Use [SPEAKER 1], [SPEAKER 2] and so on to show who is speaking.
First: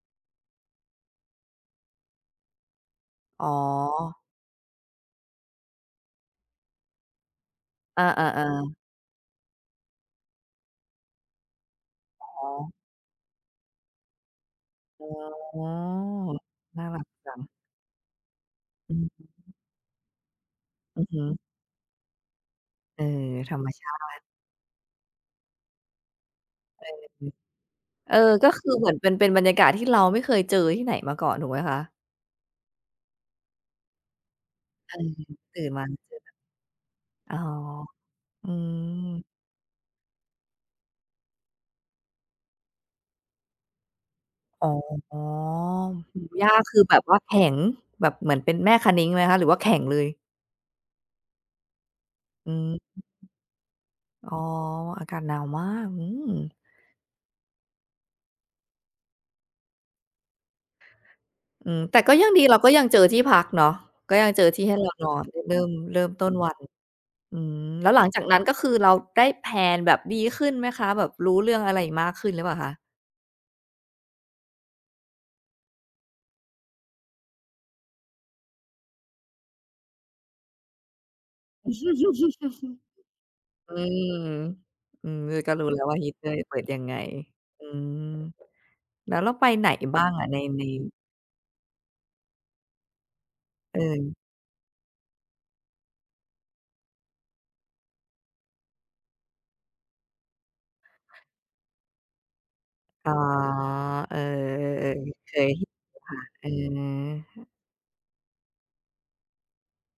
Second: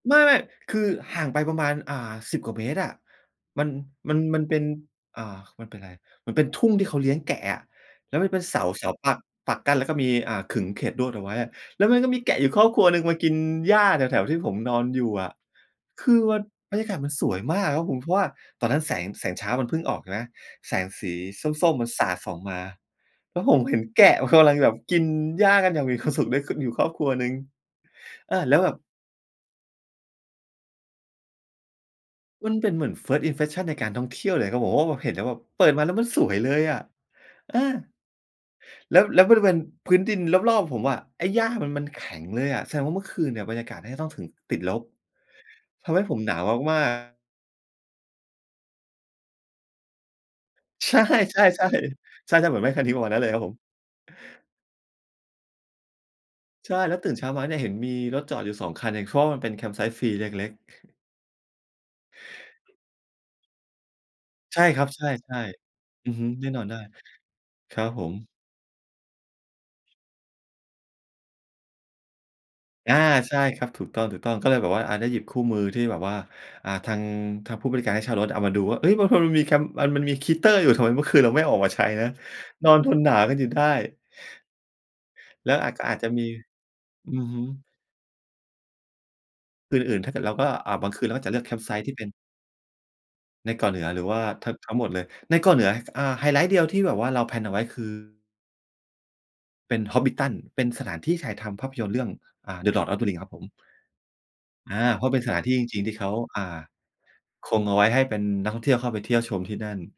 [SPEAKER 1] ไม่ ๆ คือห่างไปประมาณ อ่า 10 กว่าเมตรอะ
[SPEAKER 2] อ๋
[SPEAKER 1] มัน ม
[SPEAKER 2] อ
[SPEAKER 1] ัน มันเป็น อ่า มันเป็นไร มันเป็นทุ่งที่เขาเลี้ยงแกะอะ
[SPEAKER 2] อา
[SPEAKER 1] แล้วมันเป็นเสา
[SPEAKER 2] ๆ ๆ
[SPEAKER 1] เสาปัก ปักกั้นแล้วก็มี อ่า ขึงเขตลวดเอาไว้อะ แล้วมันก็มี
[SPEAKER 2] อ๋
[SPEAKER 1] แกะอยู่ครอบ
[SPEAKER 2] อ
[SPEAKER 1] ครัวหนึ่งมากินหญ้าแถว ๆ ที่ผมนอนอ
[SPEAKER 2] อ
[SPEAKER 1] ย
[SPEAKER 2] ๋อ
[SPEAKER 1] ู่อะ คือมันบร
[SPEAKER 2] น
[SPEAKER 1] รย
[SPEAKER 2] ่า
[SPEAKER 1] ากา
[SPEAKER 2] ร
[SPEAKER 1] ศ
[SPEAKER 2] ัก
[SPEAKER 1] มันส
[SPEAKER 2] จั
[SPEAKER 1] วย
[SPEAKER 2] ง
[SPEAKER 1] มากครับผม เพราะว่าตอนนั้นแ
[SPEAKER 2] อ
[SPEAKER 1] ส
[SPEAKER 2] ื
[SPEAKER 1] ง
[SPEAKER 2] อฮึ
[SPEAKER 1] แสงเช้ามันเพิ่งออกนะ แสง
[SPEAKER 2] อื
[SPEAKER 1] ส
[SPEAKER 2] อ
[SPEAKER 1] ี
[SPEAKER 2] ฮึ
[SPEAKER 1] ส้ม ๆ มันสาดส่องมา
[SPEAKER 2] เออ
[SPEAKER 1] แล้ว
[SPEAKER 2] ธ
[SPEAKER 1] ผ
[SPEAKER 2] ร
[SPEAKER 1] ม
[SPEAKER 2] รม
[SPEAKER 1] เห็
[SPEAKER 2] ช
[SPEAKER 1] น
[SPEAKER 2] า
[SPEAKER 1] แกะ
[SPEAKER 2] ติ
[SPEAKER 1] มันกำลังแบบกินหญ้ากันอย่างมีความสุข ได้ขึ้นอยู่ค
[SPEAKER 2] เอ
[SPEAKER 1] ร
[SPEAKER 2] อ
[SPEAKER 1] อบครัว
[SPEAKER 2] อ
[SPEAKER 1] ห
[SPEAKER 2] ื
[SPEAKER 1] นึ่
[SPEAKER 2] ม
[SPEAKER 1] ง
[SPEAKER 2] เออ
[SPEAKER 1] เออ
[SPEAKER 2] ก็
[SPEAKER 1] แล้ว
[SPEAKER 2] คื
[SPEAKER 1] แบ
[SPEAKER 2] อ
[SPEAKER 1] บ
[SPEAKER 2] เหมือนเป็น เป็นบรรยากาศที่เราไม่เคยเจอที่ไหนมาก่อนถูกไหมคะ?
[SPEAKER 1] มันเป็นเหมือน First Impression ในการท่องเที่ยวเลยก็บอกว่า โ
[SPEAKER 2] อ
[SPEAKER 1] อ
[SPEAKER 2] ื
[SPEAKER 1] ้ เ
[SPEAKER 2] ม
[SPEAKER 1] ห็นแล้วแบบ
[SPEAKER 2] ตื
[SPEAKER 1] เป
[SPEAKER 2] ่
[SPEAKER 1] ิ
[SPEAKER 2] น
[SPEAKER 1] ด
[SPEAKER 2] ม
[SPEAKER 1] ม
[SPEAKER 2] า
[SPEAKER 1] าแล้
[SPEAKER 2] นี
[SPEAKER 1] ว
[SPEAKER 2] ่
[SPEAKER 1] มัน
[SPEAKER 2] เจอ
[SPEAKER 1] ส
[SPEAKER 2] แบ
[SPEAKER 1] วยเลยอะ
[SPEAKER 2] บ อ๋อ
[SPEAKER 1] เออ
[SPEAKER 2] อืม
[SPEAKER 1] แล้ว แล้วบริเวณพื้นดินรอบ ๆ ผมอะ ไอ้หญ้ามัน มันแข็งเลยอะ แสดงว่าเมื่อคืนเนี่ยบรรยากาศเนี่ยก็ต้องถึงติด
[SPEAKER 2] อ๋อ
[SPEAKER 1] ลบ
[SPEAKER 2] อ
[SPEAKER 1] ทำให้ผ
[SPEAKER 2] ื
[SPEAKER 1] ม
[SPEAKER 2] ม
[SPEAKER 1] หนา
[SPEAKER 2] ห
[SPEAKER 1] ว
[SPEAKER 2] ญ้าค
[SPEAKER 1] ม
[SPEAKER 2] ื
[SPEAKER 1] า
[SPEAKER 2] อ
[SPEAKER 1] ก
[SPEAKER 2] แบบว่
[SPEAKER 1] ๆ
[SPEAKER 2] าแข็ง แบบเหมือนเป็นแม่คะนิ้งไหมคะหรือว่าแข็งเลย?
[SPEAKER 1] ใช่ ๆ ๆ ใช่
[SPEAKER 2] อื
[SPEAKER 1] ๆ เหมือนแ
[SPEAKER 2] ม
[SPEAKER 1] ม่คะนิ้งประมาณนั้นเลยครับผม
[SPEAKER 2] อ๋อ อากาศหนาวมาก อืม
[SPEAKER 1] ใช่ แล้วตื่นเช้ามาเนี่ย เห็นมีรถจอดอยู่ 2 คันเอง เพราะว่ามันเป็นแคมป์ไซต์ฟรีเล็ก ๆ
[SPEAKER 2] อือ แต่ก็ยังดี เราก็ยังเจอที่พักเนาะ ก็ยังเจอ
[SPEAKER 1] ใช
[SPEAKER 2] ที
[SPEAKER 1] ่
[SPEAKER 2] ่ให้
[SPEAKER 1] ครั
[SPEAKER 2] เร
[SPEAKER 1] บ
[SPEAKER 2] า
[SPEAKER 1] ใช
[SPEAKER 2] นอน
[SPEAKER 1] ่
[SPEAKER 2] เริ่ม เริ
[SPEAKER 1] ๆ
[SPEAKER 2] ่
[SPEAKER 1] อื
[SPEAKER 2] ม
[SPEAKER 1] อฮ
[SPEAKER 2] ต
[SPEAKER 1] ึ
[SPEAKER 2] ้น
[SPEAKER 1] แ
[SPEAKER 2] ว
[SPEAKER 1] น่
[SPEAKER 2] ั
[SPEAKER 1] น
[SPEAKER 2] น
[SPEAKER 1] อนได้
[SPEAKER 2] อืม
[SPEAKER 1] ครั
[SPEAKER 2] แล
[SPEAKER 1] บ
[SPEAKER 2] ้วห
[SPEAKER 1] ผ
[SPEAKER 2] ลังจา
[SPEAKER 1] ม
[SPEAKER 2] กนั้นก็คือเราได้ แพลน แบบดีขึ้นไหมคะ? แบบรู้เรื่องอะไรมากขึ้นหรือเปล่าคะ?
[SPEAKER 1] อา ใช่ครับ ถูกต้อง ๆ ก็เลยแบบว่า อา ได้หยิบคู่มือที่แบบว่า อ่า ทาง ทางผู้บริการให้เช่ารถเอามาดูว่า เฮ้ย บางคนมันมีแคมป์ อ่า มันมีฮีตเตอร์อยู่ ทำไมเมื่อคืนเราไม่เอาออกมาใช้นะ? นอนทนหนาวกันอยู่ได้
[SPEAKER 2] อืม อือ
[SPEAKER 1] แ
[SPEAKER 2] ก
[SPEAKER 1] ล
[SPEAKER 2] ็
[SPEAKER 1] ้ว
[SPEAKER 2] รู้
[SPEAKER 1] อาจ
[SPEAKER 2] แล้
[SPEAKER 1] ก
[SPEAKER 2] ว
[SPEAKER 1] ็
[SPEAKER 2] ว
[SPEAKER 1] อ
[SPEAKER 2] ่
[SPEAKER 1] า
[SPEAKER 2] า
[SPEAKER 1] จ
[SPEAKER 2] ฮ
[SPEAKER 1] จะ
[SPEAKER 2] ิตเ
[SPEAKER 1] ม
[SPEAKER 2] ตอ
[SPEAKER 1] ี
[SPEAKER 2] ร์เปิดยังไง
[SPEAKER 1] อือฮึ
[SPEAKER 2] อืม แล้วเราไปไหน
[SPEAKER 1] คืนอื
[SPEAKER 2] บ
[SPEAKER 1] ่น
[SPEAKER 2] ้า
[SPEAKER 1] ถ้
[SPEAKER 2] ง
[SPEAKER 1] าเกิ
[SPEAKER 2] อ
[SPEAKER 1] ด
[SPEAKER 2] ะ
[SPEAKER 1] เรา
[SPEAKER 2] ใน
[SPEAKER 1] ก็
[SPEAKER 2] ใน
[SPEAKER 1] อะ บางคืนเราก็จะเลือกแคมป์ไซต์ที่เป็น ในเกาะเหนือหรือ
[SPEAKER 2] เออ
[SPEAKER 1] ว่า ท ทั้งหมดเลย? ในเกาะเหนือ อ่า ไฮไลท์เดียวที่แบบว่าเรา แพลน เอาไว้คือ เป็น Hobbiton เป็นสถานที่ถ่ายทำภาพยนตร์เรื่อง อ่า The Lord Of The
[SPEAKER 2] อ๋อ
[SPEAKER 1] Rings ครับผม
[SPEAKER 2] เออ
[SPEAKER 1] อา เพราะ
[SPEAKER 2] ๆ
[SPEAKER 1] เป็น
[SPEAKER 2] ๆ เ
[SPEAKER 1] ส
[SPEAKER 2] ค
[SPEAKER 1] ถานที
[SPEAKER 2] ย
[SPEAKER 1] ่จริง ๆ ที่เขา
[SPEAKER 2] ค่ะ
[SPEAKER 1] อ่า
[SPEAKER 2] อื
[SPEAKER 1] ค
[SPEAKER 2] ม
[SPEAKER 1] งเอาไว้ให้เป็นนักท่องเที่ยวเข้าไปเที่ยวชมที่นั่น